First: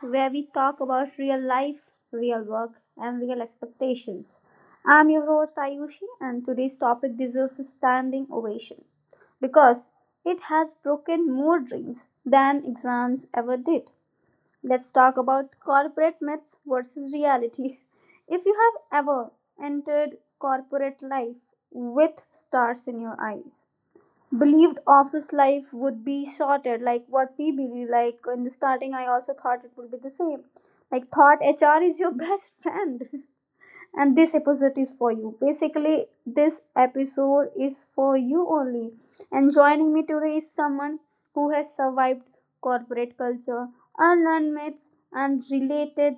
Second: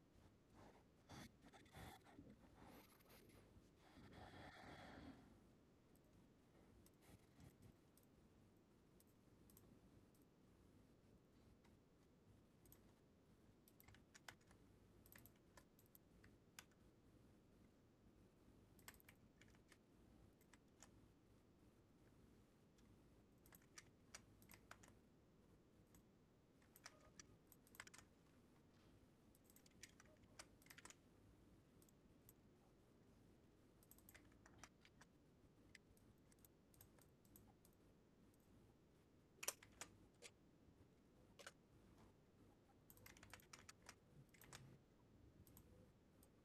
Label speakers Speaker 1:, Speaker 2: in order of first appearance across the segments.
Speaker 1: where we talk about real life, real work, and real expectations. I'm your host, Ayushi, and today's topic deserves a standing ovation because it has broken more dreams than exams ever did. Let's talk about corporate myths versus reality. If you have ever entered corporate life with stars in your eyes, believed office life would be shorter, like what we believe, like in the starting I also thought it would be the same, like thought HR is your best friend, and this episode is for you. Basically, this episode is for you only. And joining me today is someone who has survived corporate culture, unlearned myths and related,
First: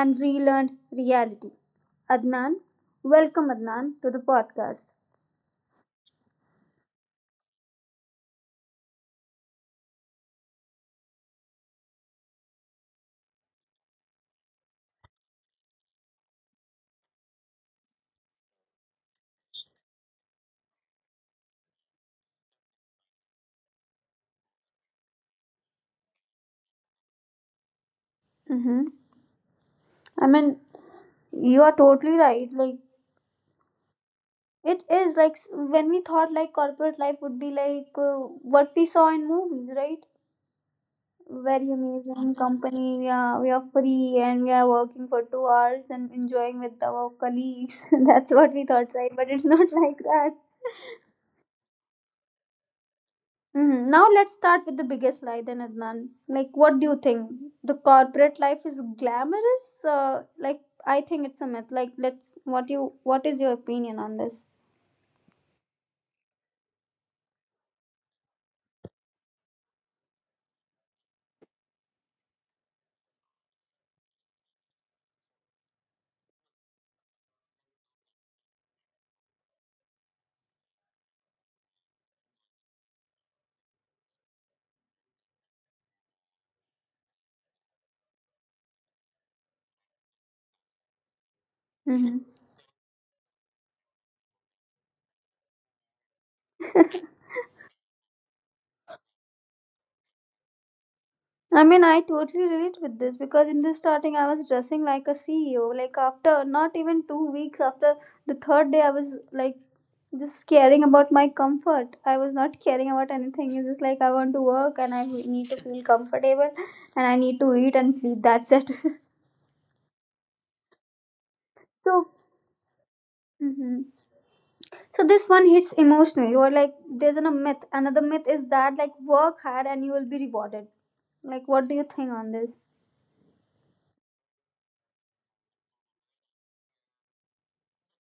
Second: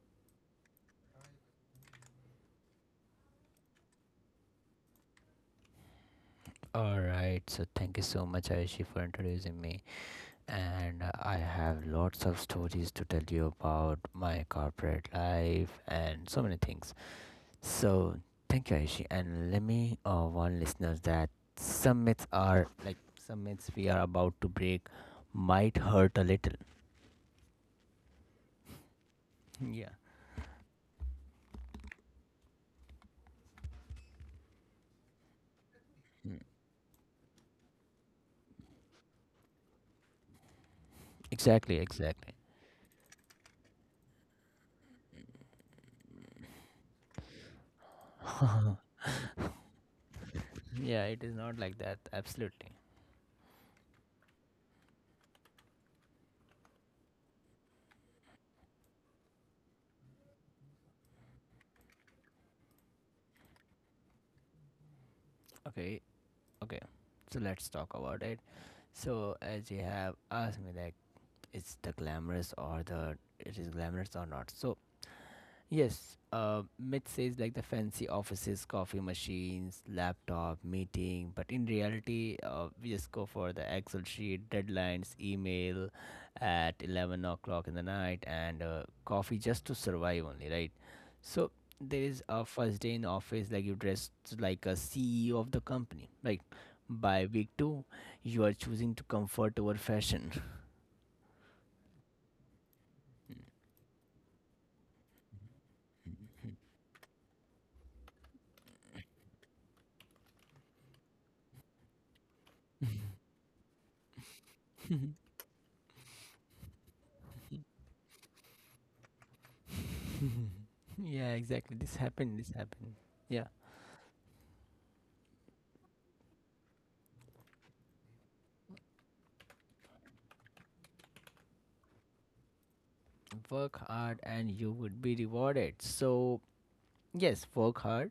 Speaker 1: and relearned reality. Adnan, welcome Adnan to the podcast.
Speaker 2: All right, so thank you so much, Aishi, for introducing me. And I have lots of stories to tell you about my corporate life and so many things. So thank you, Aishi. And let me warn listeners that some myths we are about to break might hurt a little.
Speaker 1: Mm-hmm.
Speaker 2: Yeah,
Speaker 1: i mean You are totally right. Like, it is like when we thought
Speaker 2: Mm,
Speaker 1: like corporate life would be like what we saw in movies, right? Very
Speaker 2: exactly, exactly.
Speaker 1: amazing company. We are free and we are working for 2 hours and enjoying with our colleagues. That's what we thought, right? But it's not like that.
Speaker 2: Yeah, it is not like that. Absolutely.
Speaker 1: Mhm. Now let's start with the biggest lie then, Adnan. Like, what do you think? The corporate life is glamorous? Like, I think it's a myth. Like, let's. What do you? What is your opinion on this?
Speaker 2: Okay, okay. So let's talk about it. So as you have asked me that it is glamorous or not, so yes, myth says like the fancy offices, coffee machines, laptop, meeting, but in reality, we just go for the excel sheet, deadlines, email at 11 o'clock in the night, and coffee just to survive only, right? So there is
Speaker 1: Mm-hmm.
Speaker 2: a first day in office, like you dressed like a ceo of the company, like by week two you are choosing to comfort over fashion.
Speaker 1: I mean, I totally relate with this because in the starting, I was dressing like a CEO. Like, after not even 2 weeks, after the 3rd day, I was like just caring about my comfort. I was not caring about anything. It's just like I want to work and I need to feel comfortable, and I need to eat and sleep. That's it.
Speaker 2: Yeah, exactly. This
Speaker 1: So,
Speaker 2: happened. This happened. Yeah.
Speaker 1: hmm, so this one hits emotionally. Or like, there's a myth. Another myth is that like work hard and you will be rewarded. Like, what do you think on this?
Speaker 2: Work hard and you would be rewarded. So, yes, work hard.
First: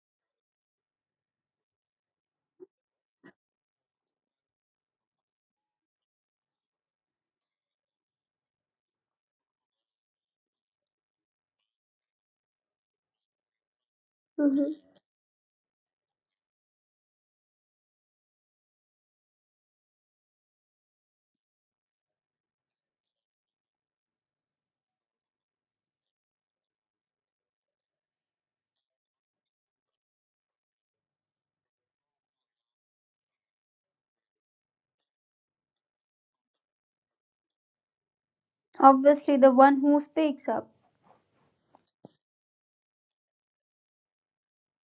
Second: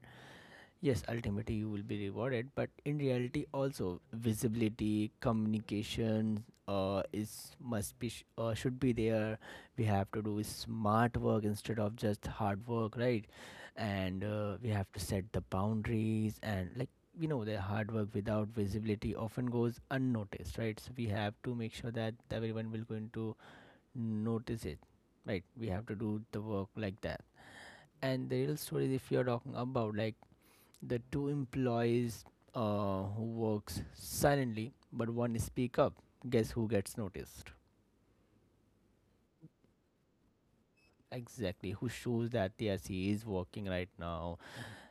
Speaker 2: Yes, ultimately you will be rewarded. But in reality, also visibility, communication, is must be sh- should be there. We have to do smart work instead of just hard work, right? And We
Speaker 1: Hmm.
Speaker 2: have to set the boundaries and like you know, the hard work without visibility often goes unnoticed, right? So we have to make sure that everyone will go into notice it, right? We have to do the work like that. And the real stories, if you're talking about like the 2 employees, who works silently but one speak up, guess who gets noticed?
Speaker 1: Obviously, the one who speaks up.
Speaker 2: Exactly, who shows that yes, he is working right now,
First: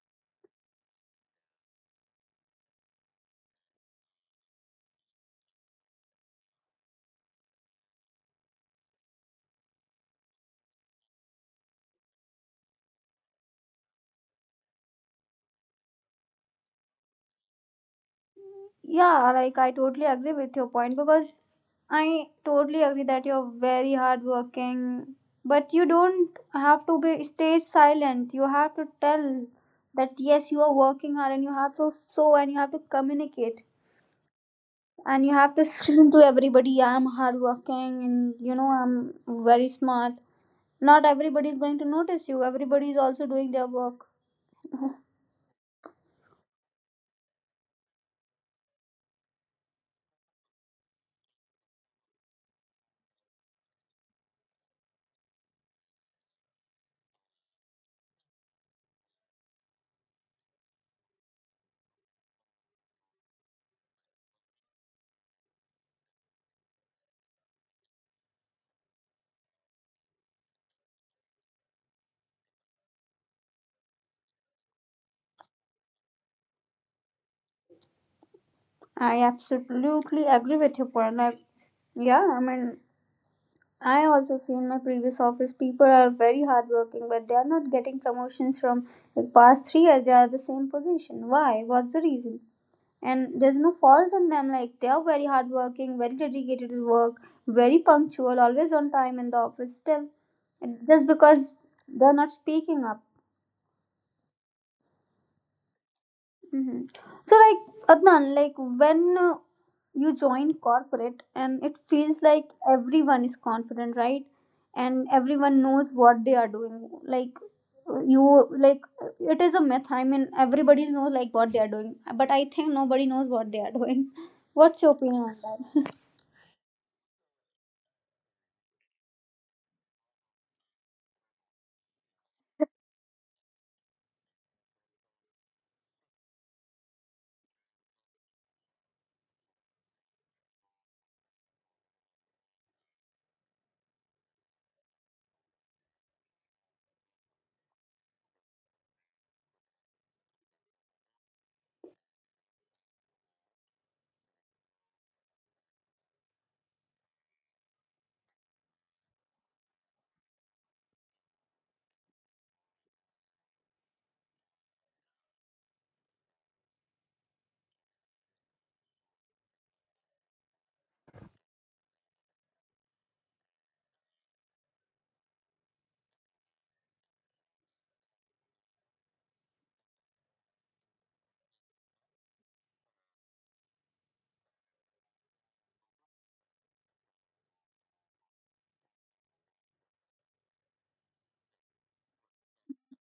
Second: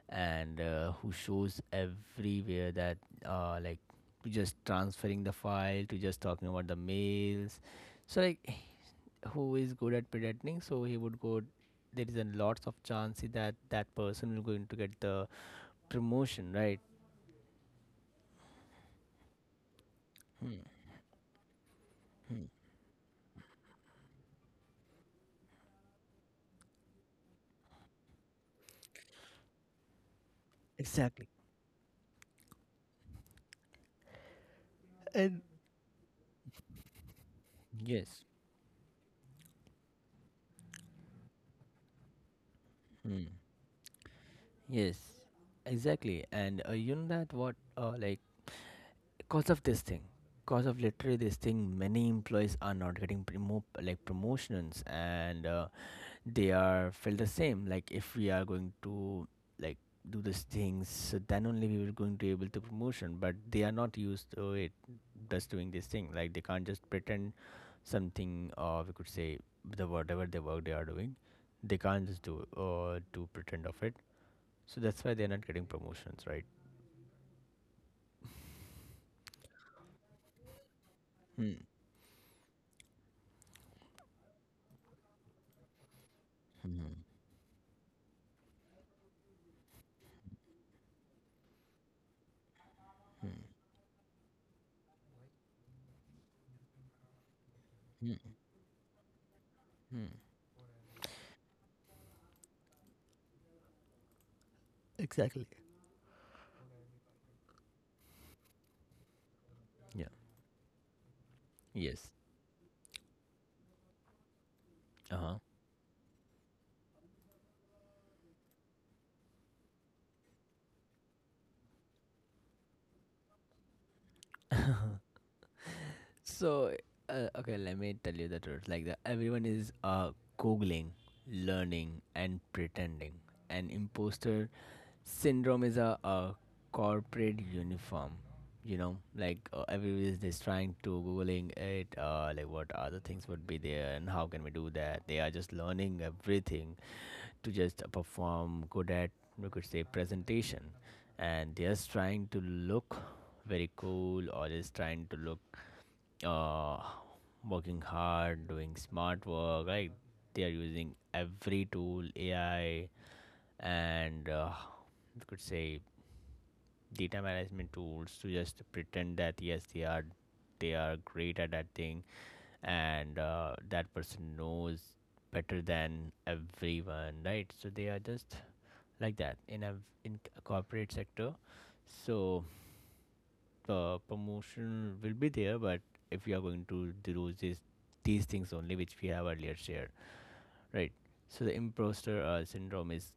Speaker 2: and who shows everywhere that uh, like to just transferring the file, to just talking about the mails, so like who is good at predicting, so he would go. There is a lots of chance that that person will going to get the promotion, right?
Speaker 1: Yeah, like I totally agree with your point because I totally agree that you're very hardworking, but you don't have to be stay silent. You have to tell that yes, you are working
Speaker 2: Exactly.
Speaker 1: hard, and you have to show, and you have to communicate, and you
Speaker 2: And
Speaker 1: have to scream to everybody, I'm hardworking,
Speaker 2: Yes.
Speaker 1: and you know I'm very smart. Not everybody is going to notice you. Everybody is
Speaker 2: Hmm.
Speaker 1: also doing their work.
Speaker 2: Yes. Exactly. And you know that what cause of this thing, cause of literally this thing, many employees are not getting like promotions, and they are felt the same, like if we are going to like do these things, so then only we were going to able to promotion, but they are not used to it, just doing this thing, like they can't just pretend something, or we could say the whatever the work they are doing, they can't just do do pretend of it, so that's why they're not getting promotions, right?
Speaker 1: I absolutely agree with your point. Like,
Speaker 2: Hmm.
Speaker 1: yeah, I mean I also see in my previous office people are very
Speaker 2: Hmm.
Speaker 1: hardworking, but they are not getting promotions from like past 3 years. They are the same position. Why? What's the reason?
Speaker 2: Hmm.
Speaker 1: And there's no fault in them. Like, they are very hardworking, very dedicated to work, very
Speaker 2: Hmm.
Speaker 1: punctual, always on time in the office. Still,
Speaker 2: Hmm.
Speaker 1: it's just because they're not speaking up.
Speaker 2: Exactly.
Speaker 1: Hmm. So, like, Adnan, like when
Speaker 2: Yeah.
Speaker 1: you join corporate and it
Speaker 2: Yes.
Speaker 1: feels like everyone is confident, right? And
Speaker 2: Uh-huh.
Speaker 1: everyone knows what they are doing. Like it is a myth. I mean, everybody knows like what they are doing, but I think nobody knows what they are doing. What's your opinion on that?
Speaker 2: So, okay, let me tell you the truth. Like, everyone is googling, learning, and pretending. And imposter syndrome is a corporate uniform. You know, like everyone is just trying to googling it. Like, what other things would be there, and how can we do that? They are just learning everything to just perform good at, we could say, presentation, and they are just trying to look very cool or just trying to look uh, working hard, doing smart work. Like they are using every tool, AI, and we could say data management tools to just pretend that yes, they are great at that thing, and that person knows better than everyone, right? So they are just like that in a corporate sector. So promotion will be there, but if you are going to do this these things only, which we have earlier shared. Right. So the imposter syndrome is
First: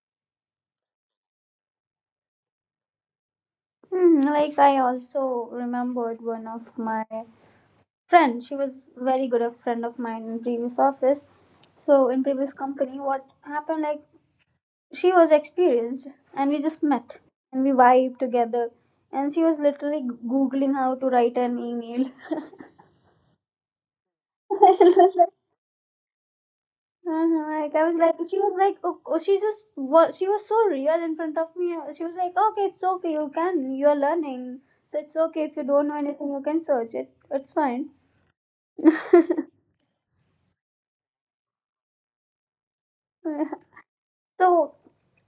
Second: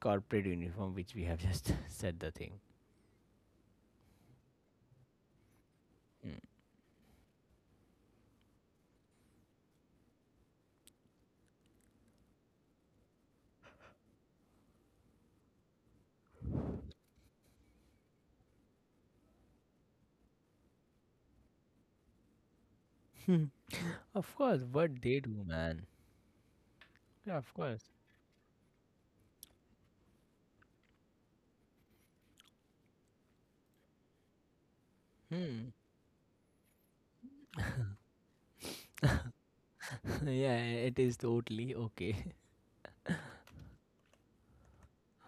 Speaker 2: corporate uniform, which we have just said the thing.
Speaker 1: Hmm, like I also remembered one of my friend. She was very good a friend of mine in previous office. So in previous company, what happened, like she was experienced and we just met and we vibed together, and she was literally googling how to write an email.
Speaker 2: Hmm. Of course,
Speaker 1: I
Speaker 2: what
Speaker 1: was
Speaker 2: they
Speaker 1: like,
Speaker 2: do, man. Yeah, of
Speaker 1: uh-huh. Like, I
Speaker 2: course.
Speaker 1: was like, oh, oh, she was so real in front of me. She was like, okay, it's okay, you can, you're learning, so it's okay. If you
Speaker 2: Hmm.
Speaker 1: don't know anything you can search it, it's fine.
Speaker 2: Yeah, it is totally okay.
Speaker 1: So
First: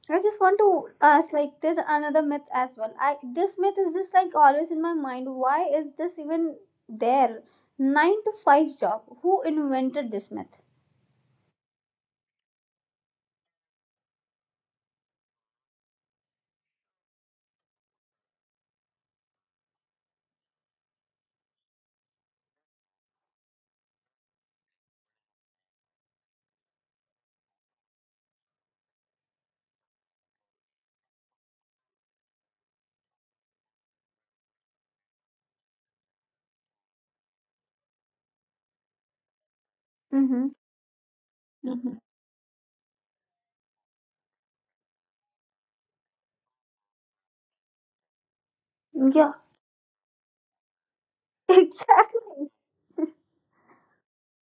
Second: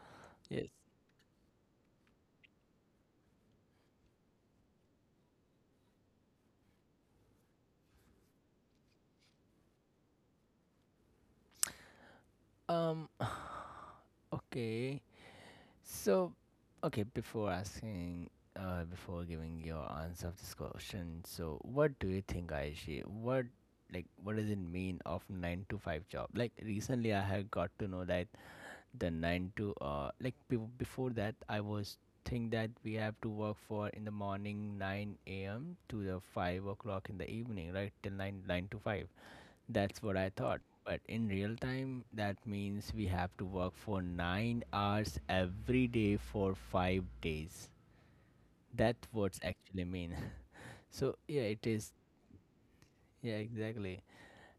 Speaker 1: I just want
Speaker 2: Yes.
Speaker 1: to ask, like, there's another myth as well. I, this myth is just like always in my mind. Why is this even there? 9 to 5 job. Who invented this myth?
Speaker 2: Um. Okay. So, okay. Before giving your answer of this question, so what do you think, Aishi? What, like what does it mean of nine to five job? Like recently, I have got to know that The 9 to uh like be- before that I was think that we have to work for in the morning 9 a.m. to the 5 o'clock in the evening, right? Till 9, 9 to 5, that's what I
Speaker 1: Mm-hmm.
Speaker 2: thought. But in real
Speaker 1: Mm-hmm.
Speaker 2: time that means we have to work for 9 hours every day for 5 days, that's
Speaker 1: Yeah,
Speaker 2: what's actually mean. So yeah, it is.
Speaker 1: exactly.
Speaker 2: Yeah, exactly.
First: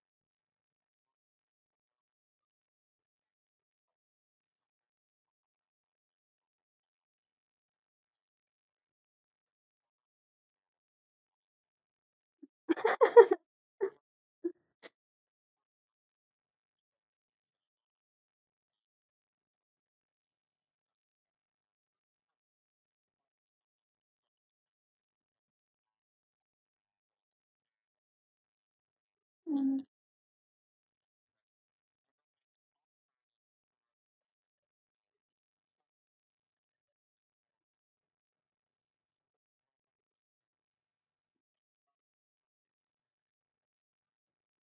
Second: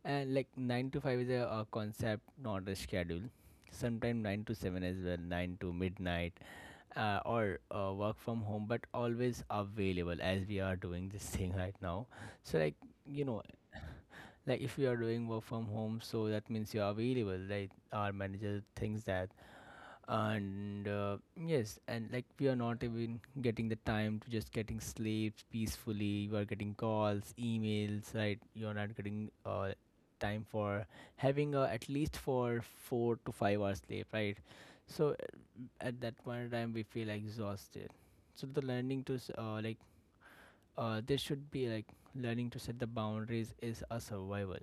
Speaker 2: And like 9 to 5 is a concept, not a schedule. Sometimes 9 to 7 as well, 9 to midnight, or work from home but always available, as we are doing this thing right now. So like, you know, like if you are doing work from home, so that means you are available, like our manager thinks that. And yes, and like we are not even getting the time to just getting sleeps peacefully, you are getting calls, emails, right? You are not getting
Speaker 1: Mm.
Speaker 2: time for having at least for 4 to 5 hours sleep, right? So at that point in time we feel exhausted. So the learning to s- like there should be like learning to set the boundaries is a survival.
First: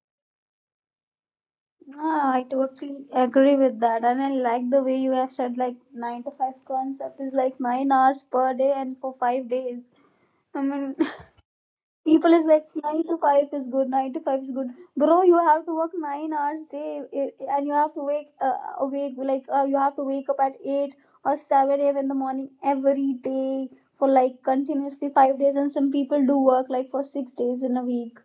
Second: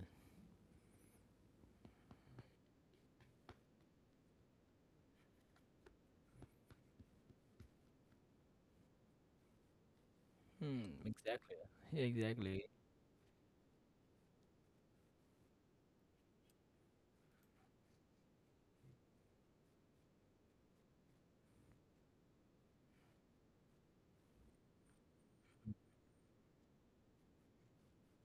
Speaker 1: Ah, I totally agree with that, and I like the way you have said like 9 to 5 concept is like 9 hours per day and for 5 days. I
Speaker 2: Hmm,
Speaker 1: mean,
Speaker 2: exactly. Yeah,
Speaker 1: people is
Speaker 2: exactly.
Speaker 1: like 9 to 5 is good, 9 to 5 is good. Bro, you have to work 9 hours day, and you have to wake awake, like you have to wake up at 8 or 7 a.m. in the morning every day for like continuously 5 days, and some people do work like for 6 days in a week.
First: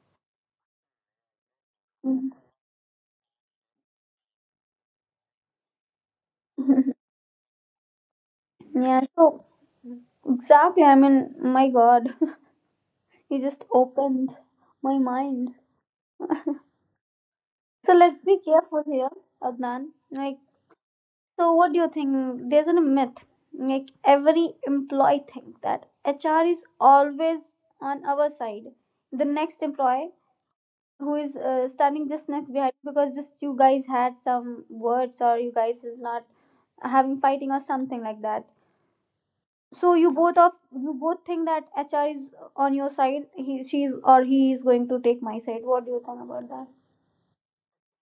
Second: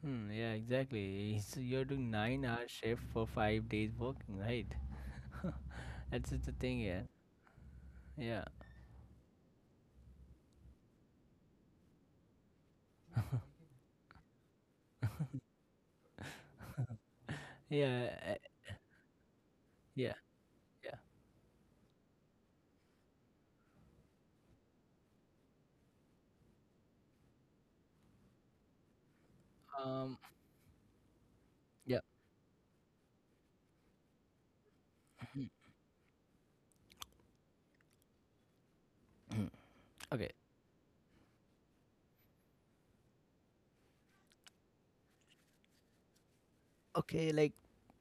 Speaker 2: Hmm, yeah, exactly, so you're doing 9 hour shift for 5 days working, right? That's just the thing.
Speaker 1: Mhm.
Speaker 2: Yeah. Yeah.
Speaker 1: Yeah, so exactly, I mean, my god, he just opened my mind. So
Speaker 2: yeah
Speaker 1: let's
Speaker 2: uh,
Speaker 1: be careful here, Adnan,
Speaker 2: yeah.
Speaker 1: like,
Speaker 2: Yeah.
Speaker 1: so, what do you think? There's a myth. Like every employee think that HR is always on our side. The next employee
Speaker 2: Um,
Speaker 1: who is
Speaker 2: yeah.
Speaker 1: standing just next behind, because just you guys had some words or you guys is not having fighting or something like that. So you
Speaker 2: Okay.
Speaker 1: both, think that HR is on your side. He she's or he is going to take my side. What do you think about that?
Speaker 2: Okay, like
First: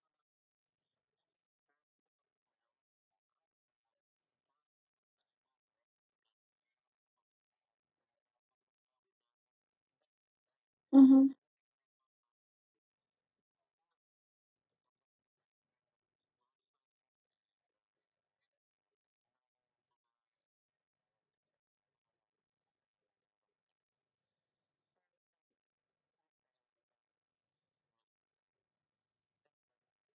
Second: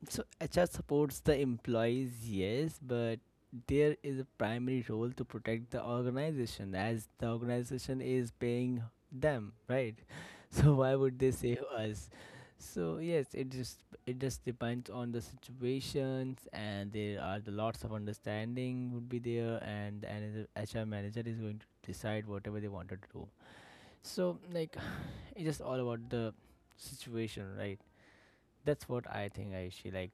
Speaker 2: so HR supports the employees, yes, but there is a primary role to protect the organization as the organization is paying them, right? So why would
Speaker 1: Mm-hmm.
Speaker 2: they save us? So yes, it just depends on the situations, and there are the lots of understanding would be there, and the HR manager is going to decide whatever they wanted to do. So like, it's just all about the situation, right? That's what I think, Aishi. Like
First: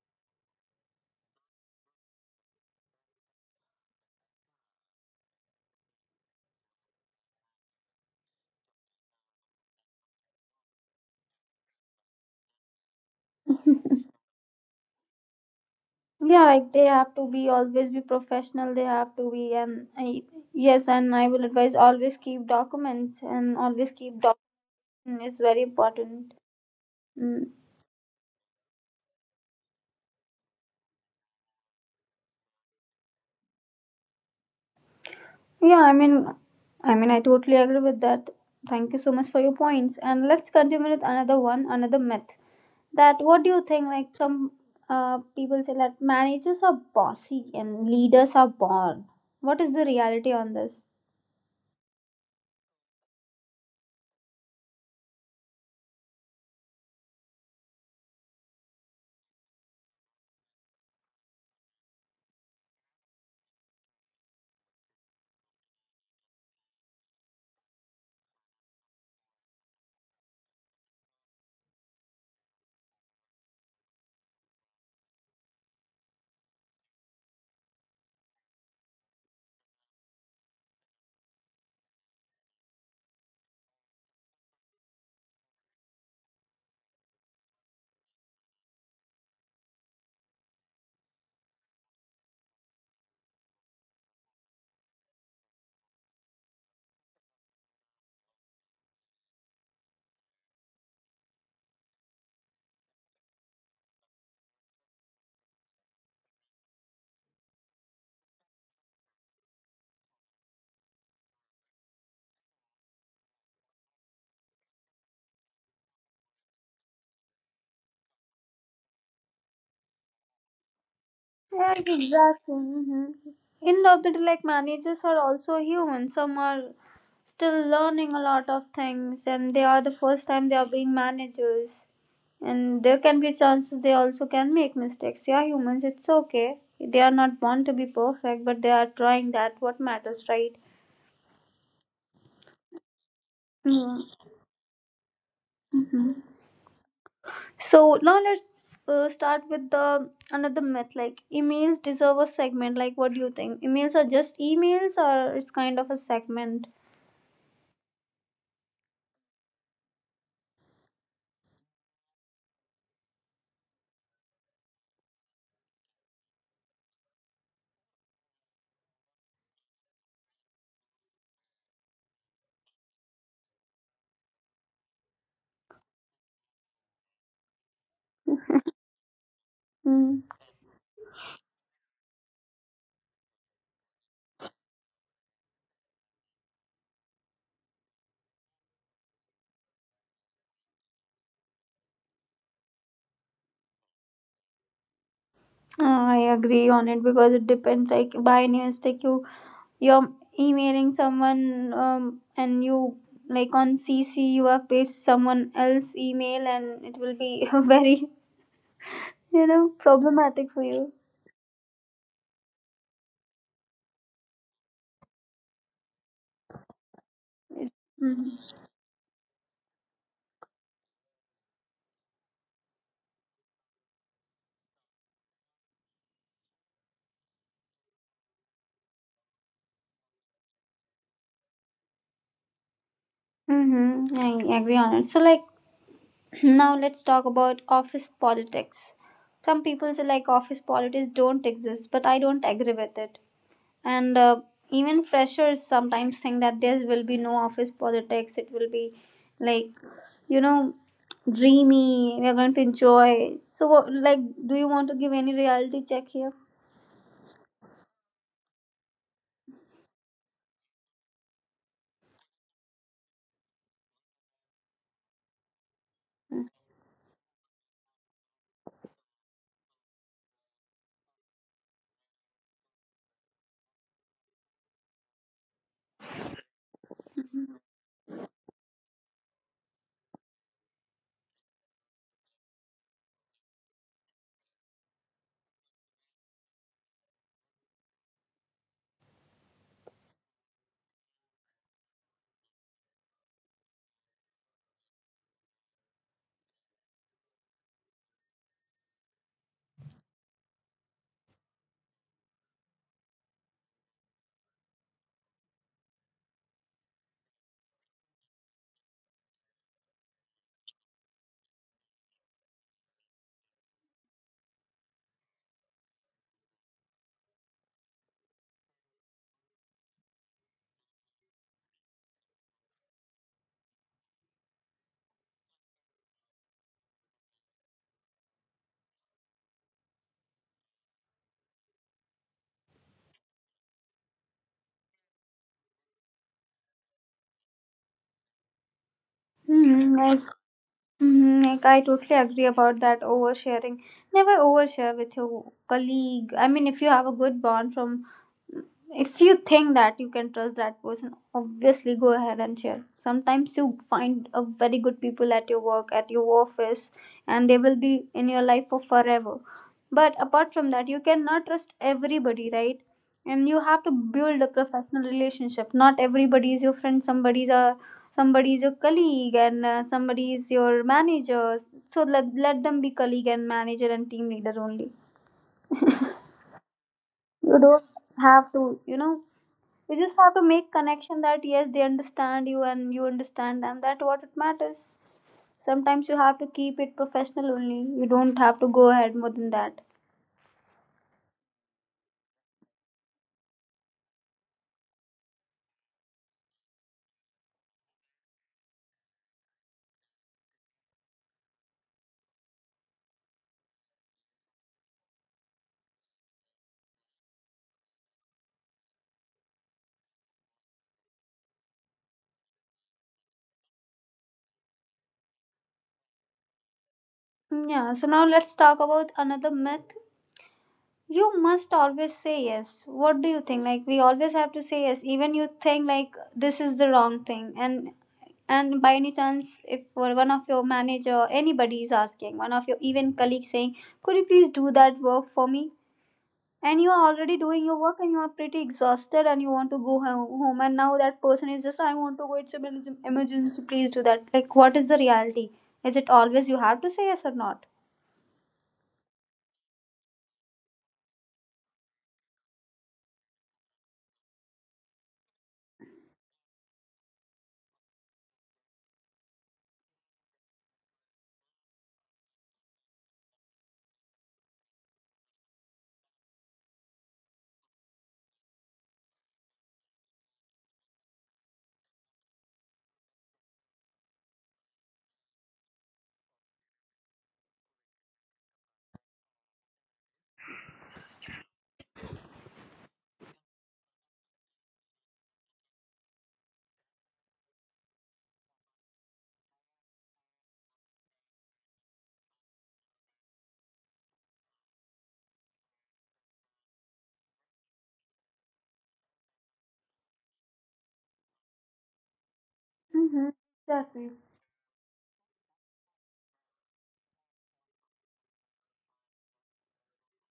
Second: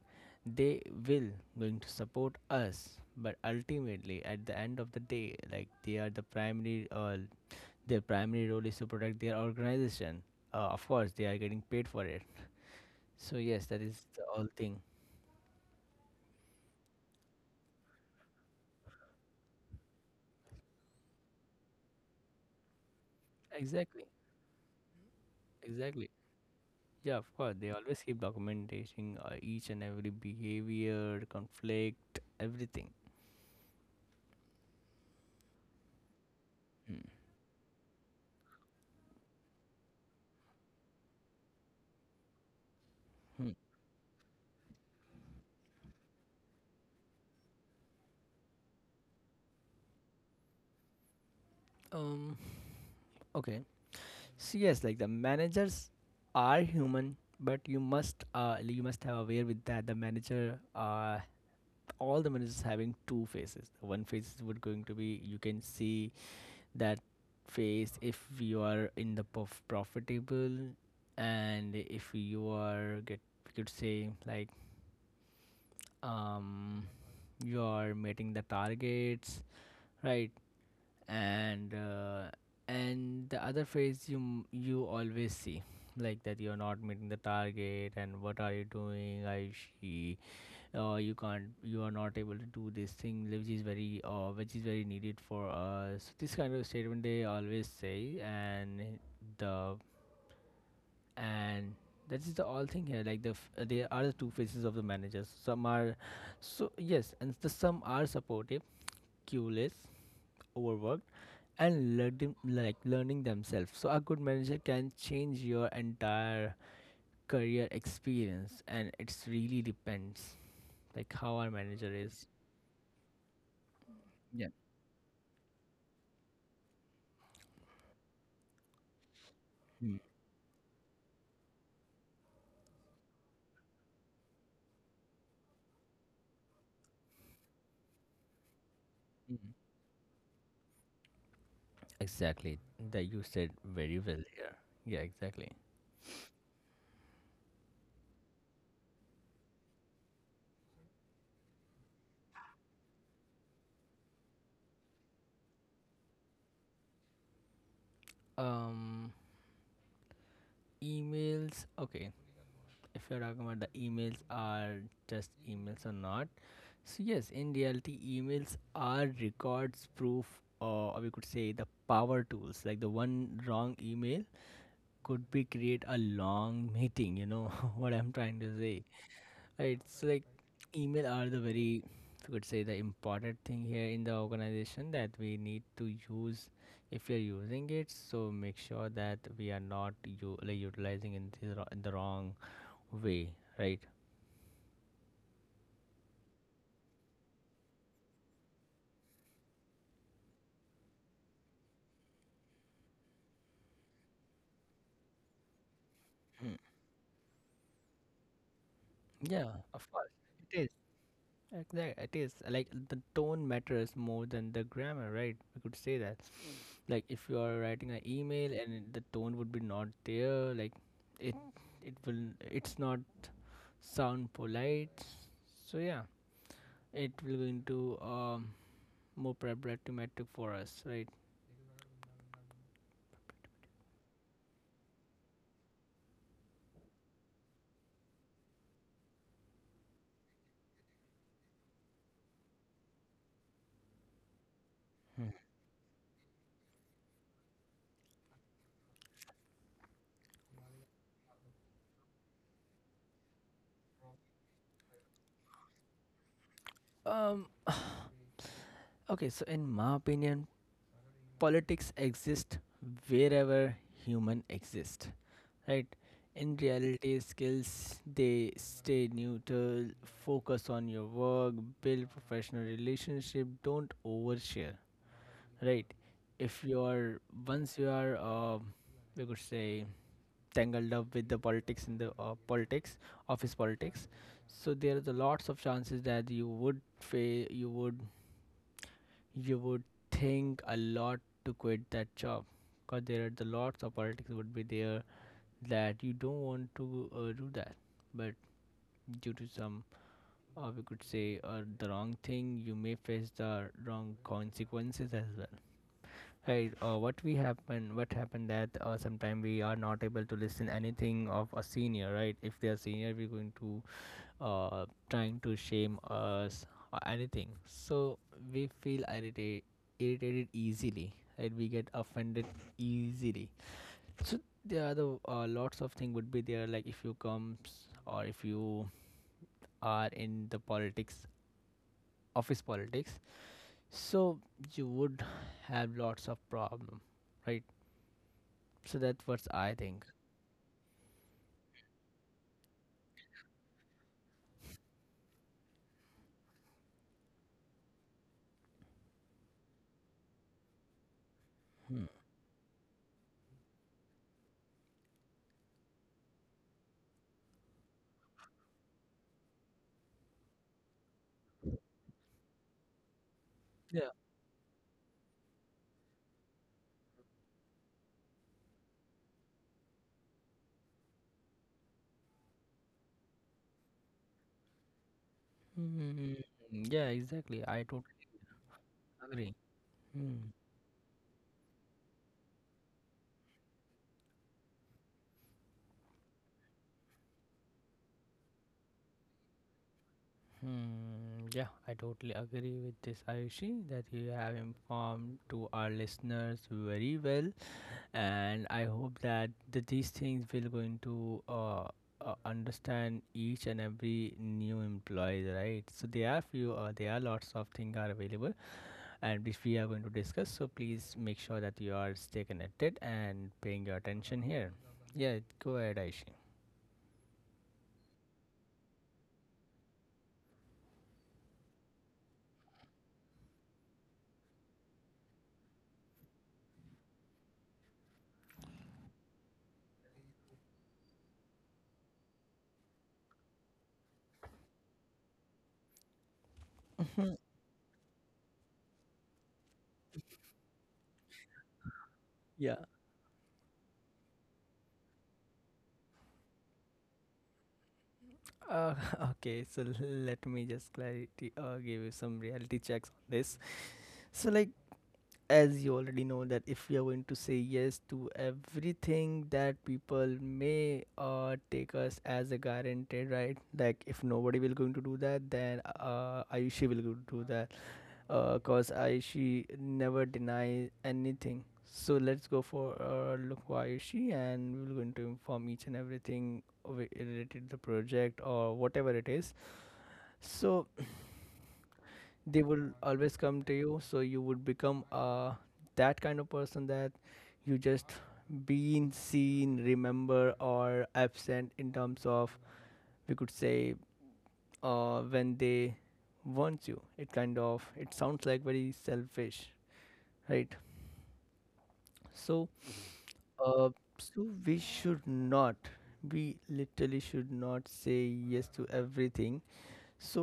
Speaker 2: they will going to support us, but ultimately at the end of the day, like they are the primary their primary role is to protect their organization. Uh, of course they are getting paid for it, so yes, that is the whole thing.
Speaker 1: Yeah, like they have to be always be professional, they have to be, and yes, and I will advise always keep documents, and always
Speaker 2: Exactly.
Speaker 1: keep documents is very
Speaker 2: Exactly.
Speaker 1: important.
Speaker 2: Yeah, of
Speaker 1: Mm.
Speaker 2: course, they always keep documenting, each and every behavior, conflict, everything.
Speaker 1: Yeah, i mean i
Speaker 2: Hmm.
Speaker 1: mean I totally agree with that. Thank you so much for your points, and let's continue with another one. Another myth, that what
Speaker 2: Hmm.
Speaker 1: do you think, like some people say that managers are bossy and leaders are born. What is the reality on this?
Speaker 2: Um. Okay. So yes, like the managers are human, but you must you must have aware with that the manager all the managers having two faces. One face would going to be you can see that face if you are in the profitable, and if you are get, we could say like, um you are meeting the targets, right? And the other phase you you always see, like that you're not meeting the target, and what are you doing, I she You can't, you are not able to do this thing, which is very needed for us, this kind of statement they always say. And the and that is the all thing here, like there are the two faces of the managers, some are, so yes, and the some are supportive, clueless, overworked, and learning, like learning themselves. So a good manager can change your entire career experience, and it's really depends like how our
Speaker 1: Right,
Speaker 2: manager is.
Speaker 1: exactly. Hmm. End of the bit,
Speaker 2: Yeah.
Speaker 1: like managers are also human. Some are still learning a lot of things, and they are
Speaker 2: Hmm.
Speaker 1: the first time they are being managers. And there can be chances they also can make mistakes. They are humans. It's okay. They are not born to be perfect, but they are trying.
Speaker 2: Mhm.
Speaker 1: That what matters, right?
Speaker 2: Exactly, that you said very
Speaker 1: Mm.
Speaker 2: well here. Yeah, exactly.
Speaker 1: So now let's start with the another myth. Like, emails deserve a segment. Like, what do you think? Emails are just emails, or it's kind of a segment.
Speaker 2: um emails, okay. If you're talking about the emails are just emails or not, so yes, in reality emails are records, proof, or we could say the power tools. Like the one wrong email could be create a long meeting, you know, what I'm trying to say. Right, it's like
Speaker 1: Mm-hmm.
Speaker 2: email are the very, we could say, the important thing here in the organization that we need to use. If you're using it, so make sure that we are not, you like, utilizing in the, in the wrong way, right?
Speaker 1: Ah, I agree on it because it depends. Like by any mistake, you're emailing someone, and you like on CC you have paste someone else email,
Speaker 2: Hmm.
Speaker 1: and it will be very,
Speaker 2: Yeah,
Speaker 1: you know,
Speaker 2: of course
Speaker 1: problematic
Speaker 2: it
Speaker 1: for
Speaker 2: is.
Speaker 1: you.
Speaker 2: Exactly, it is, like the tone matters more than the grammar, right? We could say that, like if you are writing an email
Speaker 1: Mm-hmm.
Speaker 2: and the tone would be not there, like it it will it's not sound polite, so yeah, it will go into um more preparative metric for us, right?
Speaker 1: Mm-hmm. I agree on it. So like, now let's talk about office politics. Some people say like office politics don't exist, but I don't agree with it. And Even
Speaker 2: Hmm.
Speaker 1: freshers sometimes think that there will be no office politics, it will be like, you know, dreamy, we're going to enjoy. So what, like, do you want to give any reality check here?
Speaker 2: um okay, so in my opinion politics exist wherever human exist, right? In reality skills, they stay neutral. Focus on your work, build professional relationship, don't overshare, right? if you are
Speaker 1: Hmm.
Speaker 2: once you are um we could say, tangled up with the politics in the politics, office politics, so there is a lots of chances that you would fail, you would think a lot to quit that job, because there are the lots of politics would be there, that you don't want to do that. But due to some, we could say, the wrong thing, you may face the wrong consequences as well. Right. What we happen? What happened that sometime we are not able to listen anything of a senior, right? If they are senior, we're going to trying to shame us or anything. So we feel irritated easily, right? We get offended easily. So there are the lots of things would be there, like if you comes or if you are in the politics, office politics. So you would have lots of problem, right? So that's what I think.
Speaker 1: Like, mhm, like I totally agree about that oversharing. Never overshare with your colleague. I mean, if you have a good bond from, if you think that you can trust that person, obviously
Speaker 2: Hmm.
Speaker 1: go ahead and share. Sometimes you find a very good people at your work, at your office, and they will be in your life for forever. But apart from that you cannot trust everybody, right? And you have to
Speaker 2: Yeah.
Speaker 1: build a professional relationship. Not everybody is your friend. Somebody is your colleague, and somebody is your manager. So let them be colleague and manager and team leader only.
Speaker 2: Hmm. Yeah, exactly.
Speaker 1: You
Speaker 2: I
Speaker 1: don't
Speaker 2: totally
Speaker 1: have to, you know,
Speaker 2: agree.
Speaker 1: you just
Speaker 2: Hmm.
Speaker 1: have to make connection that yes, they understand you and you understand them. That what it matters. Sometimes you have to keep it professional only, you don't have to go ahead more than that.
Speaker 2: Hmm. Yeah, I totally agree with this, Ayushi, that you have informed to our listeners very well, and I hope that these things will going to understand each and every new employees, right? So there are few, there are lots of things are available, and which we are going to discuss. So please make sure that you are stay connected and paying your attention here. Yeah, go ahead, Aishi.
Speaker 1: Hmm, yeah, so now let's talk about another myth, you must always say yes. What do you think, like we always have to say yes, even you think like this is the wrong thing? And by any chance if one of your manager, anybody is asking one of your even colleagues saying, could you please do that work for me, and you are already doing your work and you are pretty exhausted and you want to go home, and now that person is just, I want to go, it's an
Speaker 2: Yeah.
Speaker 1: emergency, please do that. Like, what is the reality, is it always you have to say yes or not?
Speaker 2: Uh, okay. So let me just clarity or give you some reality checks on this. So, like, as you already know that if we are going to say yes to everything, that people may take us as a guaranteed, right? Like if nobody will going to do that, then Ayushi will go do that. Cause I she never deny anything. So let's go for look why she, and we're going to inform each and everything wi- related to the project or whatever it is. So they will always come to you. So you would become that kind of person that you just been seen, remember or absent in terms of, we could say, when they want you. It kind of it sounds like very selfish, right? So
Speaker 1: Mm-hmm.
Speaker 2: Uh,
Speaker 1: Exactly.
Speaker 2: so we should not, we literally should not say yes to everything. So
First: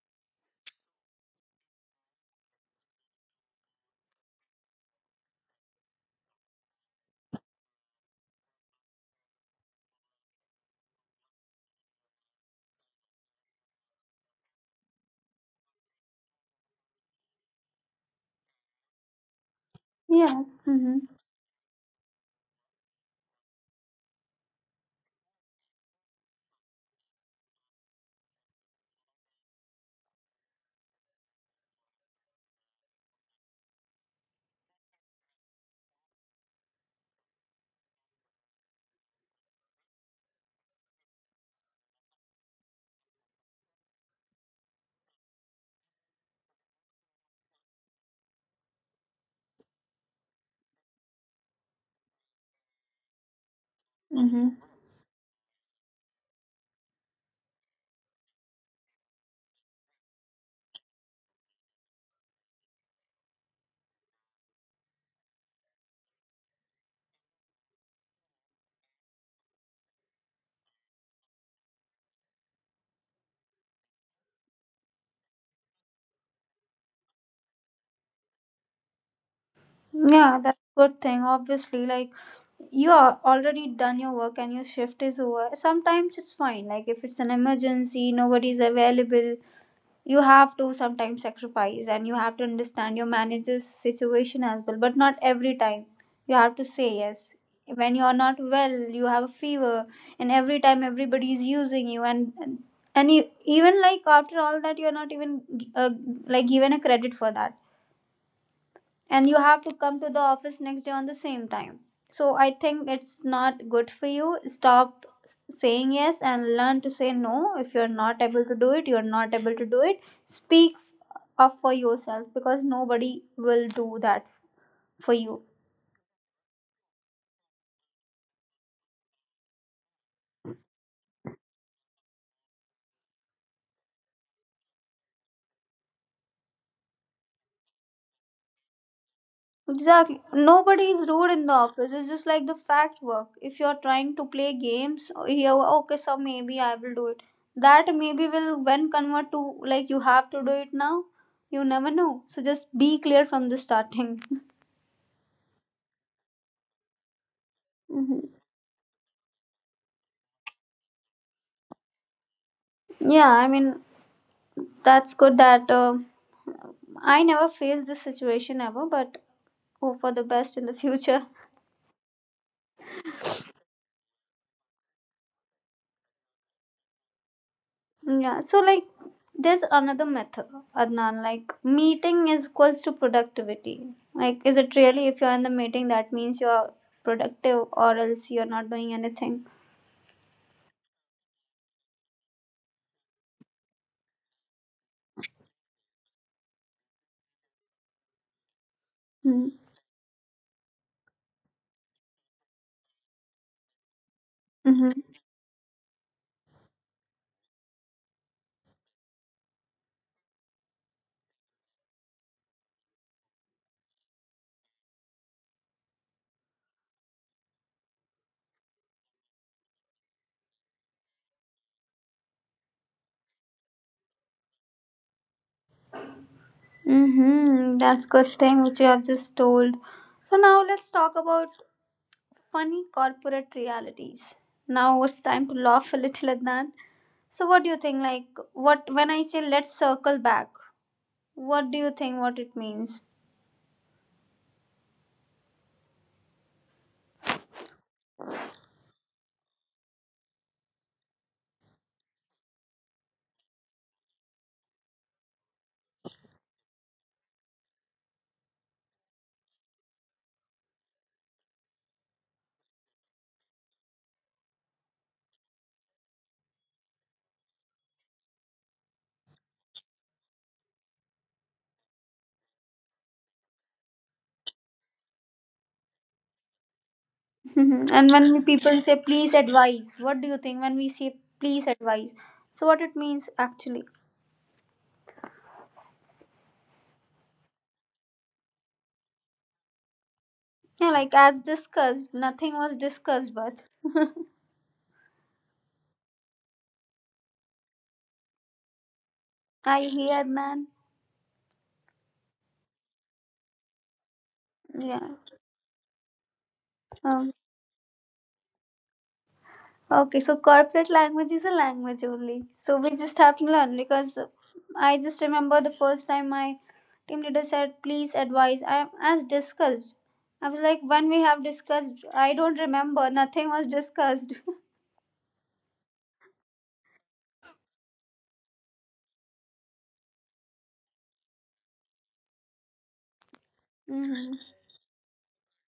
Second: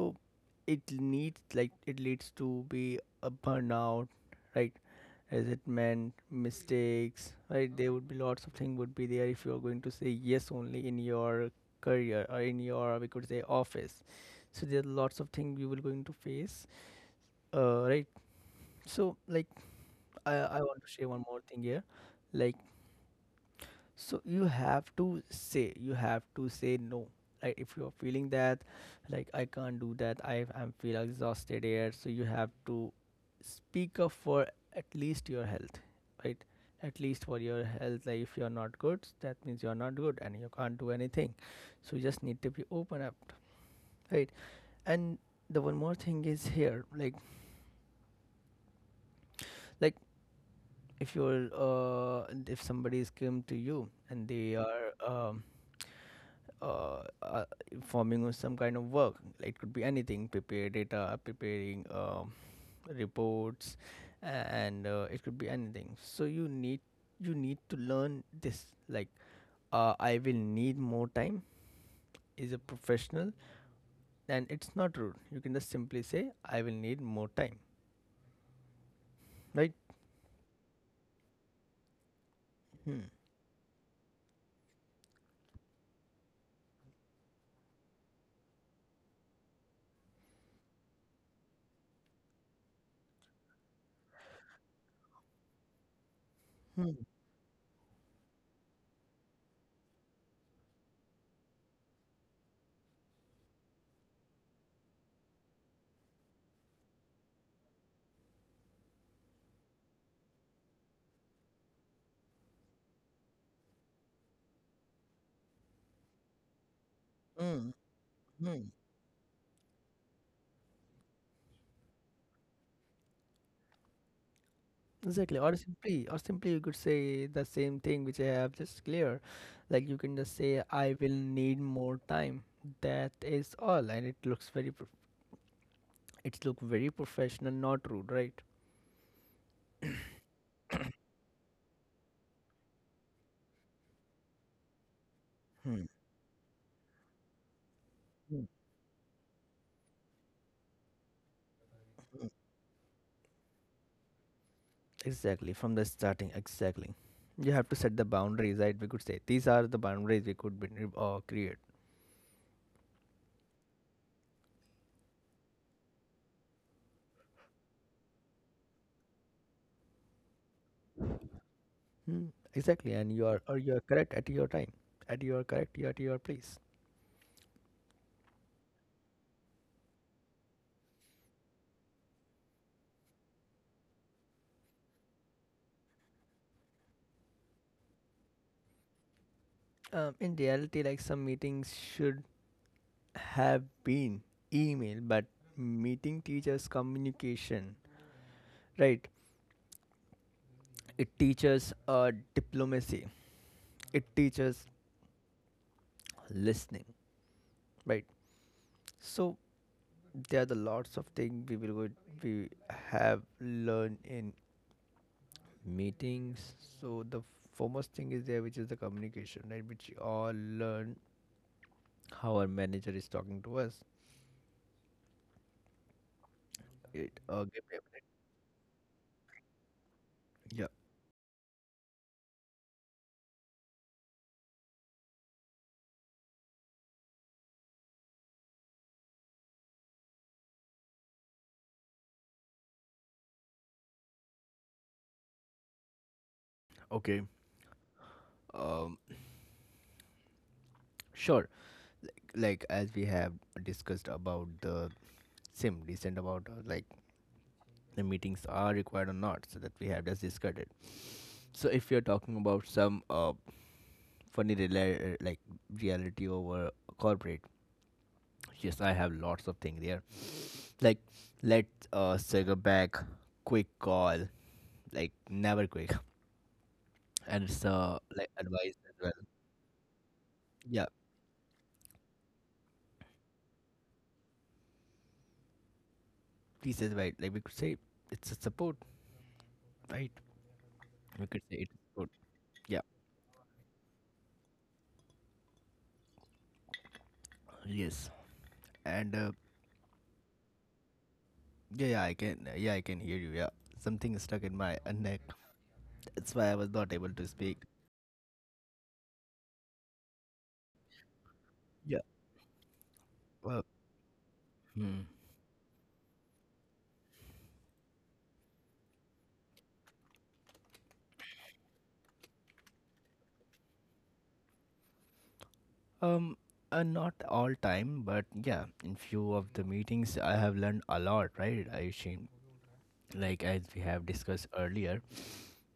Speaker 2: it needs, like it leads to be a burnout, right? As it meant mistakes, right? There would be lots of things would be there if you are going to say yes only in your career or in your, we could say, office. So there are lots of things you will going to face, right? So like
Speaker 1: Yeah.
Speaker 2: I want to
Speaker 1: Mm-hmm.
Speaker 2: share one more thing here, like, so you have to say, you have to say no. Like if you're feeling that, like I can't do that, I am feel exhausted here. So you have to speak up for at least your health, right? At least for your health. Like if you're not good, that means you're not good and you can't do anything. So you just need to be open up, right? And the one more thing is here, like if you're and if somebody's come to you and
Speaker 1: Mm-hmm.
Speaker 2: they are uh, uh, forming some kind of work. Like, it could be anything, prepare data, preparing reports, and it could be anything. So you need, you need to learn this. Like, I will need more time. Is a professional, and it's not rude. You can just simply say I will need more time, right?
Speaker 1: Yeah, that's a good thing, obviously. Like, you
Speaker 2: Hmm.
Speaker 1: are already done your work and your shift is over. Sometimes it's fine, like if it's an emergency, nobody's available, you have to sometimes sacrifice and you have to understand your manager's situation as well, but not every time you have to say yes. When you are not well, you have a fever, and every time everybody is using you, and you, even like after all that, you are not even uh, like given a credit for that, and you have to come to the office next day on the same time. So I think it's not good for you. Stop saying yes and learn to say no.
Speaker 2: Hmm.
Speaker 1: If you're not able to
Speaker 2: Hmm.
Speaker 1: do it, you're not able to do it. Speak up for yourself, because nobody will do that for
Speaker 2: Exactly,
Speaker 1: you.
Speaker 2: or simply you could say the same thing which I have just clear. Like you can just say, I will need more time. That is all, and it looks very, prof- it look very professional, not rude, right?
Speaker 1: Exactly. Nobody is rude in the office. It's just like the fact work. If you're trying to play games, oh, yeah,
Speaker 2: Hmm.
Speaker 1: okay, so maybe I will do it. That maybe
Speaker 2: Hmm.
Speaker 1: will when convert to like you have to do it now. You never
Speaker 2: Hmm.
Speaker 1: know. So just be clear from the starting.
Speaker 2: Exactly, from the starting, exactly. You have to set the
Speaker 1: Mhm.
Speaker 2: boundaries, right? We could say these are the boundaries we could be, create.
Speaker 1: Yeah, I mean that's good that I never faced this situation ever, but hope for the best in the future.
Speaker 2: Hmm, exactly, and you are, or you are correct at your time, at your correct, you at your place.
Speaker 1: Yeah, so like there's another method, Adnan, like meeting is equals to productivity. Like, is it really? If you're in the meeting, that means you're productive, or else you're not doing anything?
Speaker 2: In reality, like some meetings should have been email, but meeting teaches communication, right? It teaches diplomacy, it teaches
Speaker 1: Mm-hmm.
Speaker 2: listening, right? So, there are the lots of things we will go, we have learned in meetings. So, the foremost thing is there, which is the communication, right? Which we all learn how our manager is talking to us. It give
Speaker 1: Mm-hmm.
Speaker 2: me
Speaker 1: That's good thing which you have just told. So
Speaker 2: a
Speaker 1: now
Speaker 2: minute.
Speaker 1: let's talk about funny corporate realities. Now it's time to laugh a little, Adnan. So what do you think? Like, what when I say let's circle back, what do you think? What it means?
Speaker 2: Yeah, okay, um, sure, like as we have discussed about the same recent about like the meetings are required or not, so that we have just discussed it. So if you're talking about some funny rela- like reality over corporate, yes, I have lots of things there, like let's circle back, quick call, like never quick, and it's
Speaker 1: Mhm. And
Speaker 2: like
Speaker 1: when we
Speaker 2: advice
Speaker 1: people
Speaker 2: as
Speaker 1: say
Speaker 2: well.
Speaker 1: please advise, what do you think when
Speaker 2: Yeah,
Speaker 1: we say please advise? So what it means actually?
Speaker 2: please as well, like we could say it's a support, right?
Speaker 1: Yeah, like
Speaker 2: We
Speaker 1: as
Speaker 2: could say it's support.
Speaker 1: discussed, nothing
Speaker 2: Yeah.
Speaker 1: was discussed, but
Speaker 2: Yes. and
Speaker 1: I hear man.
Speaker 2: yeah, yeah, I can hear you. Yeah, something is stuck in my
Speaker 1: Yeah.
Speaker 2: neck. That's why I was not able to
Speaker 1: Um,
Speaker 2: speak.
Speaker 1: okay, so corporate language is a
Speaker 2: Yeah.
Speaker 1: language only. So we just have to
Speaker 2: Well,
Speaker 1: learn because
Speaker 2: hmm.
Speaker 1: I just remember the first time my team leader said please advise. I as discussed. I was like when we have discussed, I don't remember. Nothing was discussed.
Speaker 2: Um, not all time, but yeah, in few of the meetings, I have learned a lot, right, Ayushin? Like as we have
Speaker 1: Hmm.
Speaker 2: discussed earlier,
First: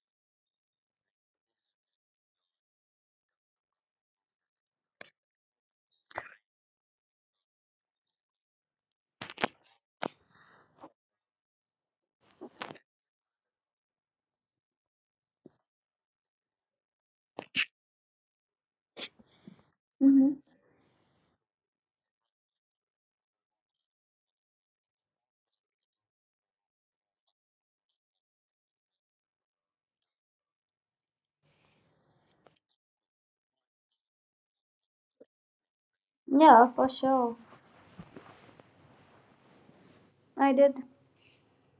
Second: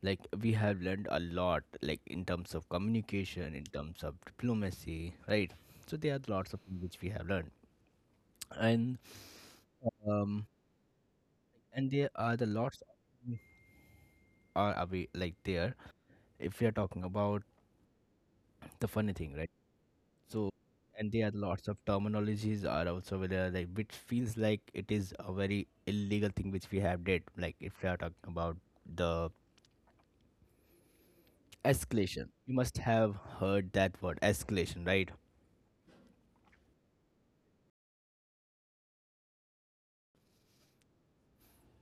Speaker 2: like we have learned a lot, like in terms of communication, in terms of diplomacy, right? So there are lots of things which we have learned, and um, and there are the lots are away like there. If we are talking about the funny thing, right?
Speaker 1: Hmm.
Speaker 2: So and there are lots of terminologies are also there, like which feels like it is a very illegal thing which we have did, like if we are talking about the escalation, you must have heard that word, escalation, right?
Speaker 1: Yeah, for sure. I did.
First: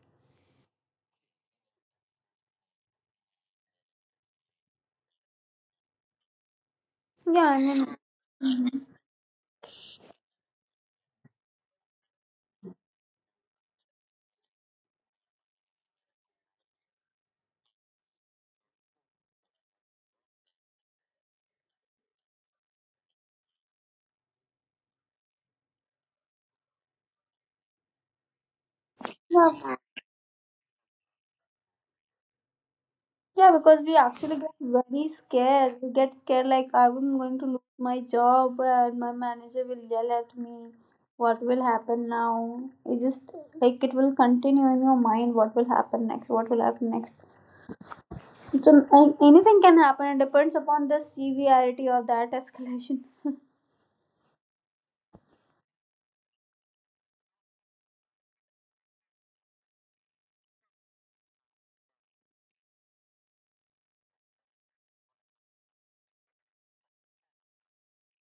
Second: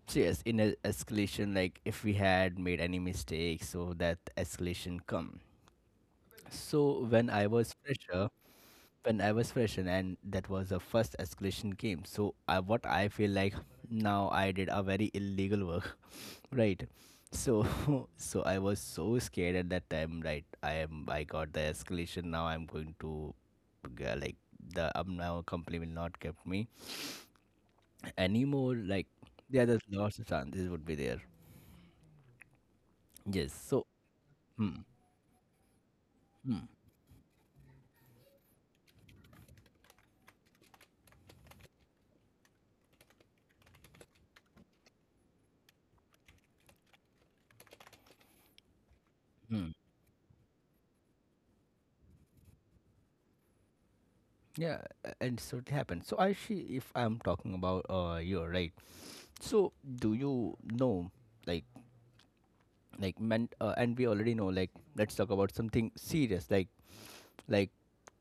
Speaker 2: So yes, in a escalation, like if we had made any mistakes, so that escalation come. So when
Speaker 1: Yeah,
Speaker 2: I
Speaker 1: I
Speaker 2: was
Speaker 1: mean,
Speaker 2: fresher, when I was freshman, and that was the first escalation game. So I, what I feel like, now I did a very illegal work, right? So so I was so scared at that time, right? I am I got the escalation. Now I'm going to g- like the now company will not keep me anymore. Like yeah,
Speaker 1: yeah,
Speaker 2: there's lots of chances would be there.
Speaker 1: yeah,
Speaker 2: Yes.
Speaker 1: because
Speaker 2: So
Speaker 1: we actually get
Speaker 2: hmm,
Speaker 1: very scared. We get scared
Speaker 2: hmm,
Speaker 1: like I'm going to lose my job and my manager will yell at me. What will happen now? It just like it will continue in your mind. What will happen next? What will happen next? So anything
Speaker 2: hmm.
Speaker 1: can happen. It depends upon the severity of that escalation.
Speaker 2: Yeah, a- and so it happens. So Aishi, if I'm talking about you, right? So do you know, like, like men, and we already know, like, let's talk about something serious, like,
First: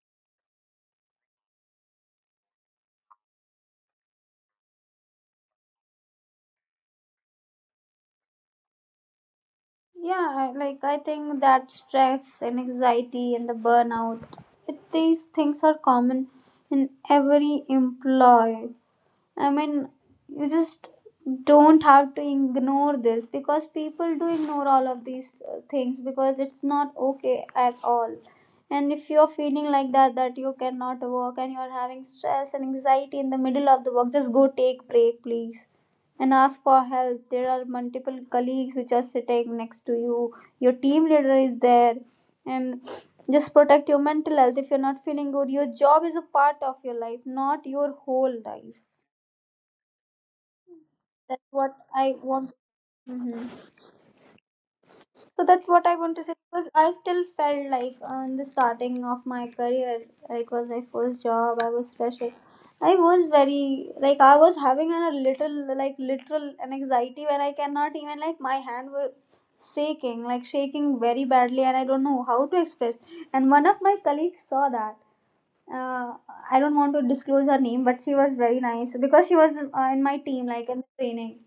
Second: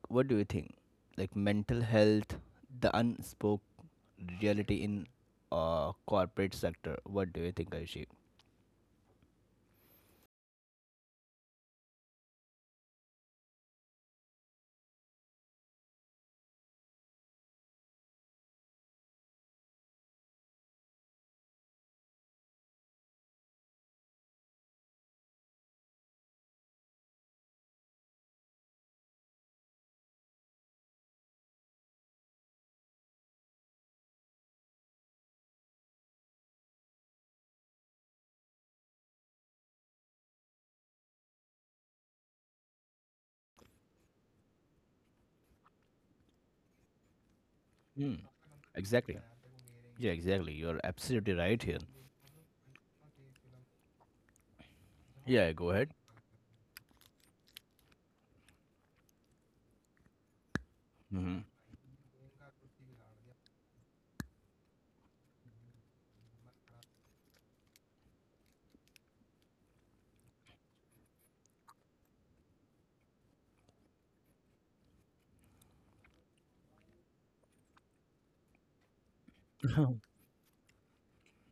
Speaker 2: what do you think? Like mental health, the unspoke reality in corporate sector. What do you think, Aishi?
Speaker 1: Yeah, like I think that stress and anxiety and the burnout, it, these things are common in every employee. I mean, you just don't have to ignore this, because people do ignore all of these things, because it's not okay at all. And if you're feeling like that, that you cannot work and you're having stress and anxiety in the middle of the work, just go take break, please, and ask for help. There are multiple colleagues which are sitting next to you. Your team leader is there, and just protect your mental health. If you're not feeling good, your job is a part of your life, not your
Speaker 2: Hmm.
Speaker 1: whole life.
Speaker 2: Exactly. Yeah, exactly. You're absolutely
Speaker 1: That's
Speaker 2: right here.
Speaker 1: what I want. Hmm. So
Speaker 2: Yeah, go
Speaker 1: that's
Speaker 2: ahead.
Speaker 1: what I want to say because I still felt like on the starting of my career, it was my first
Speaker 2: Mm-hmm.
Speaker 1: job. I was fresher. I was very like I was having a little like literal an anxiety where I cannot even like my hand were shaking, like shaking very badly, and I don't know how to express. And one of my colleagues saw that. Uh, I don't want to disclose her name, but she was very nice because she was in my team, like in the training.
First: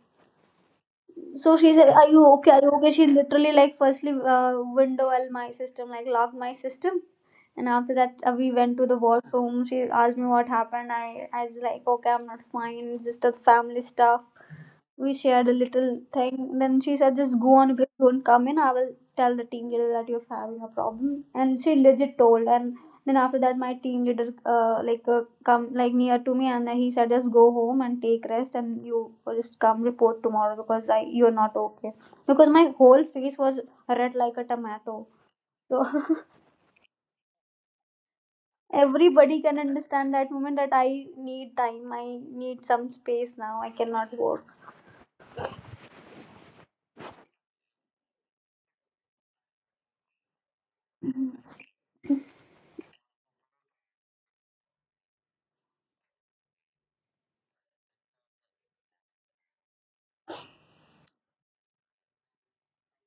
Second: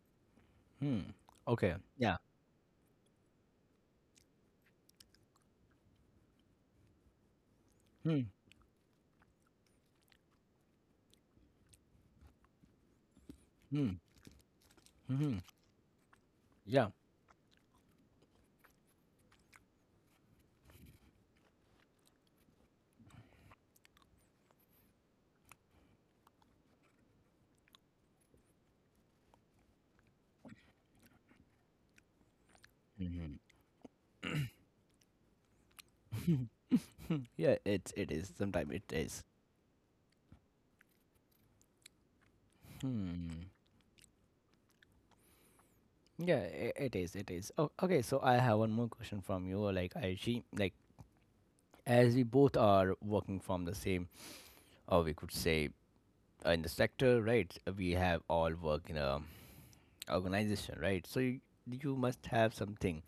Speaker 2: hmm.
Speaker 1: So she
Speaker 2: Okay.
Speaker 1: said, are
Speaker 2: Yeah.
Speaker 1: you okay, are you okay? She literally like firstly windowed my system, like locked my system, and after that
Speaker 2: Hmm.
Speaker 1: we went to the washroom. She asked me what happened. I was like, okay, I'm not fine, just the family
Speaker 2: Hmm.
Speaker 1: stuff. We
Speaker 2: Hmm.
Speaker 1: shared a little thing. Then
Speaker 2: Yeah.
Speaker 1: she said, just go on, please don't come in. I will tell the team leader that you're having a problem. And she legit told. And then after that, my team leader come like near to me and he said, just go home and take rest and you just come report tomorrow because I you're not okay. Because my whole face
Speaker 2: Mhm.
Speaker 1: was red like a tomato. So
Speaker 2: Hmm. Yeah, it is. Sometimes it is.
Speaker 1: everybody can understand that moment that I need time. I need some space
Speaker 2: Hmm.
Speaker 1: now. I cannot work.
Speaker 2: Yeah, I it is. It is. Oh, okay. So I have one more question from you. Like I she, like as we both are working from the same, or we could say in the sector, right? We have all work in a organization, right? So you must have something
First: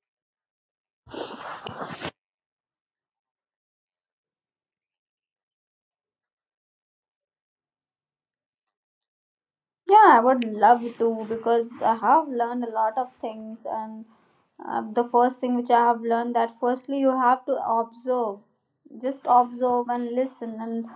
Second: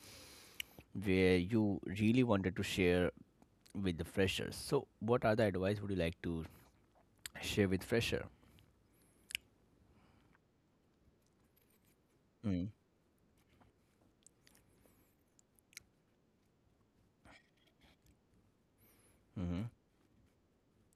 Speaker 2: where you really wanted to share with the freshers. So what other advice would you like to share with fresher?
Speaker 1: Yeah, I would love to because I have learned
Speaker 2: Mm.
Speaker 1: a lot of things, and the first thing which I have learned that firstly you have to observe, just
Speaker 2: Mm-hmm.
Speaker 1: observe and listen, and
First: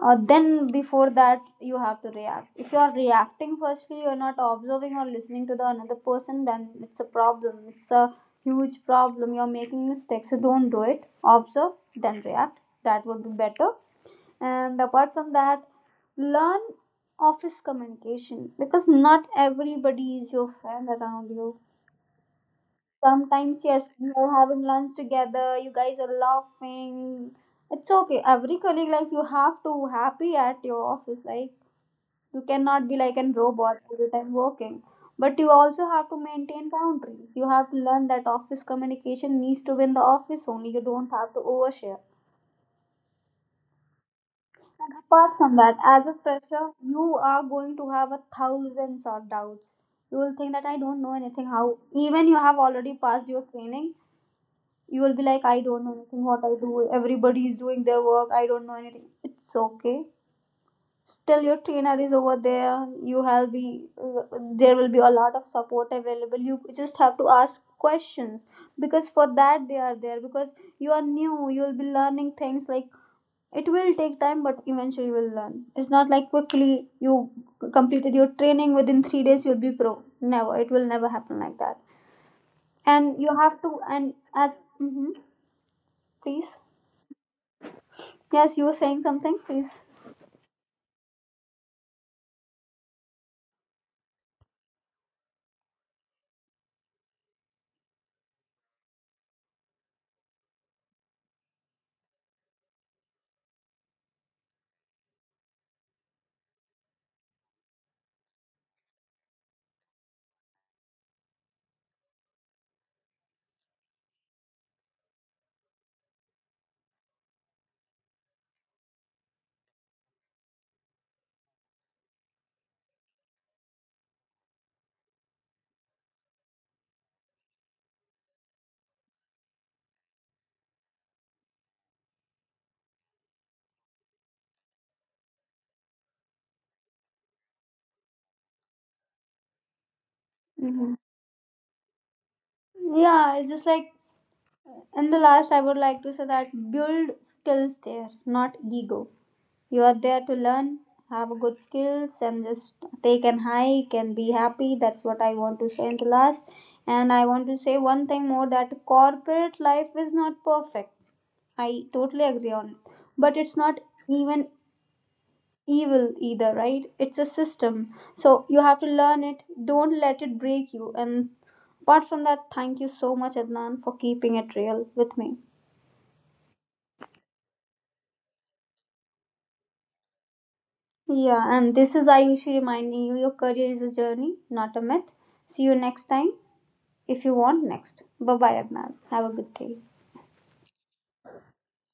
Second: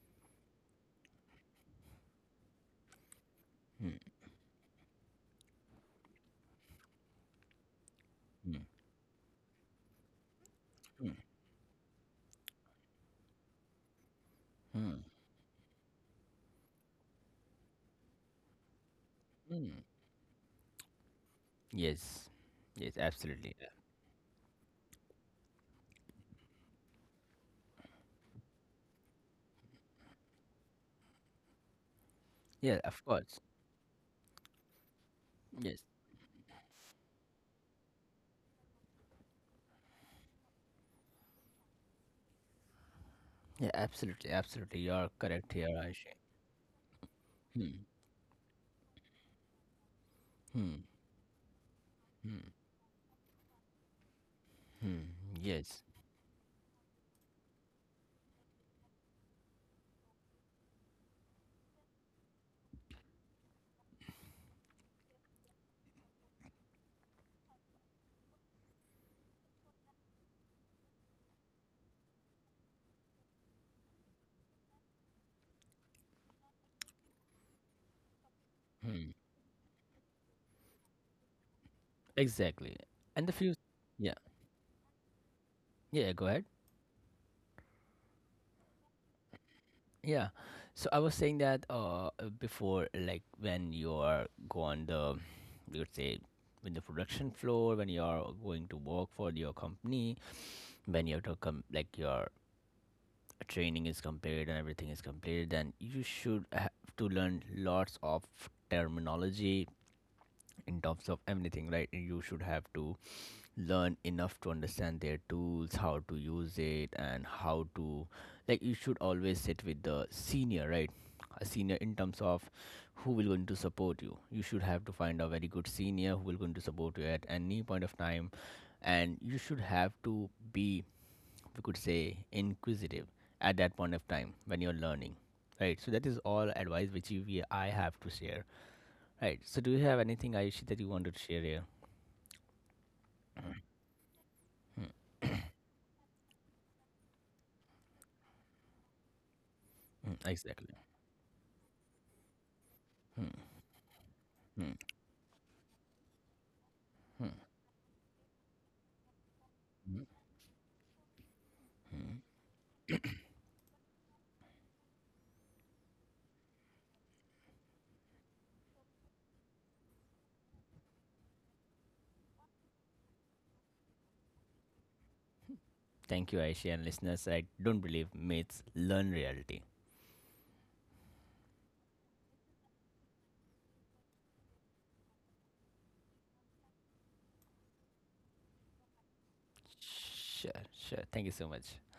Speaker 1: then before that you have to react. If you are reacting firstly, you are not observing or listening to the another person, then it's a problem. It's a
Speaker 2: Mm-hmm.
Speaker 1: huge problem. You are making mistakes, so don't do it. Observe, then react. That would be better. And
Speaker 2: Mm-hmm.
Speaker 1: apart from that, learn office communication, because not everybody is your friend around you.
Speaker 2: Yes, yes, absolutely.
Speaker 1: Sometimes,
Speaker 2: Yeah.
Speaker 1: yes, you are having lunch together, you guys are laughing. It's okay. Every colleague, like, you have to happy at your office. Like, you
Speaker 2: Yeah,
Speaker 1: cannot be
Speaker 2: of
Speaker 1: like a
Speaker 2: course.
Speaker 1: robot all the time working. But you
Speaker 2: Yes,
Speaker 1: also have to maintain boundaries. You have to learn that office communication needs to be in the office only. You don't have to overshare.
Speaker 2: yeah, absolutely, absolutely. You
Speaker 1: And
Speaker 2: are
Speaker 1: apart
Speaker 2: correct
Speaker 1: from
Speaker 2: here,
Speaker 1: that, as a
Speaker 2: Aisha.
Speaker 1: fresher, you are going
Speaker 2: Hmm,
Speaker 1: to have a thousands of doubts. You will think that I
Speaker 2: hmm,
Speaker 1: don't know anything. How even you
Speaker 2: hmm,
Speaker 1: have already passed your training, you
Speaker 2: hmm.
Speaker 1: will be like, I
Speaker 2: Yes,
Speaker 1: don't know anything. What I do, everybody is doing their work. I don't know anything. It's okay. Still, your trainer is over there. You have be there will be a lot of support available. You just have to ask questions, because for that they are there. Because you are new, you will be learning things like it will take time, but eventually you will learn. It's not like quickly you completed your training within
Speaker 2: hmm,
Speaker 1: 3 days, you'll be pro. Never. It will never happen like that.
Speaker 2: exactly.
Speaker 1: And
Speaker 2: And the
Speaker 1: you
Speaker 2: few,
Speaker 1: have to,
Speaker 2: yeah,
Speaker 1: and as, hmm,
Speaker 2: yeah. Go
Speaker 1: please.
Speaker 2: ahead.
Speaker 1: Yes, you were saying something, please.
Speaker 2: Yeah. So I was saying that before, like when you are go on the, you would say, in the production floor, when you are going to work for your company, when you have to come, like your training is complete and everything is complete, then you should have to learn lots of terminology in terms of everything, right? You should have to learn enough to understand their tools, how to use it and how to, like you should always sit with the senior, right? A senior in terms of who will going to support you, you should have to find a very good senior who will going to support you at any point of time. And you should have to be, we could say, inquisitive at that point of time when you're learning, right? So that is all advice which you, we, I have to share, right? So do you have anything, Ayushi, that you
Speaker 1: Hmm.
Speaker 2: wanted to share here?
Speaker 1: Yeah, it's just like in the last, I would like to say that build skills there, not ego. You are
Speaker 2: Mm,
Speaker 1: there to
Speaker 2: exactly.
Speaker 1: learn, have good skills, and just take an hike and be
Speaker 2: Mm,
Speaker 1: happy. That's what I want to say in the last. And I want to say one thing more, that corporate life
Speaker 2: mm.
Speaker 1: is not perfect. I totally agree on it. But it's not even evil either, right? It's a system. So you have to learn it. Don't let it break you. And apart from that, thank you so much, Adnan, for keeping it real with me.
Speaker 2: Thank you, Ayushi, and listeners, I don't believe myths, learn reality.
Speaker 1: Yeah, and this is Ayushi reminding you your career is a journey, not a myth. See you next time if you want next. Bye bye, Adnan. Have a good day.
Speaker 2: Sure. Sure, thank you so much.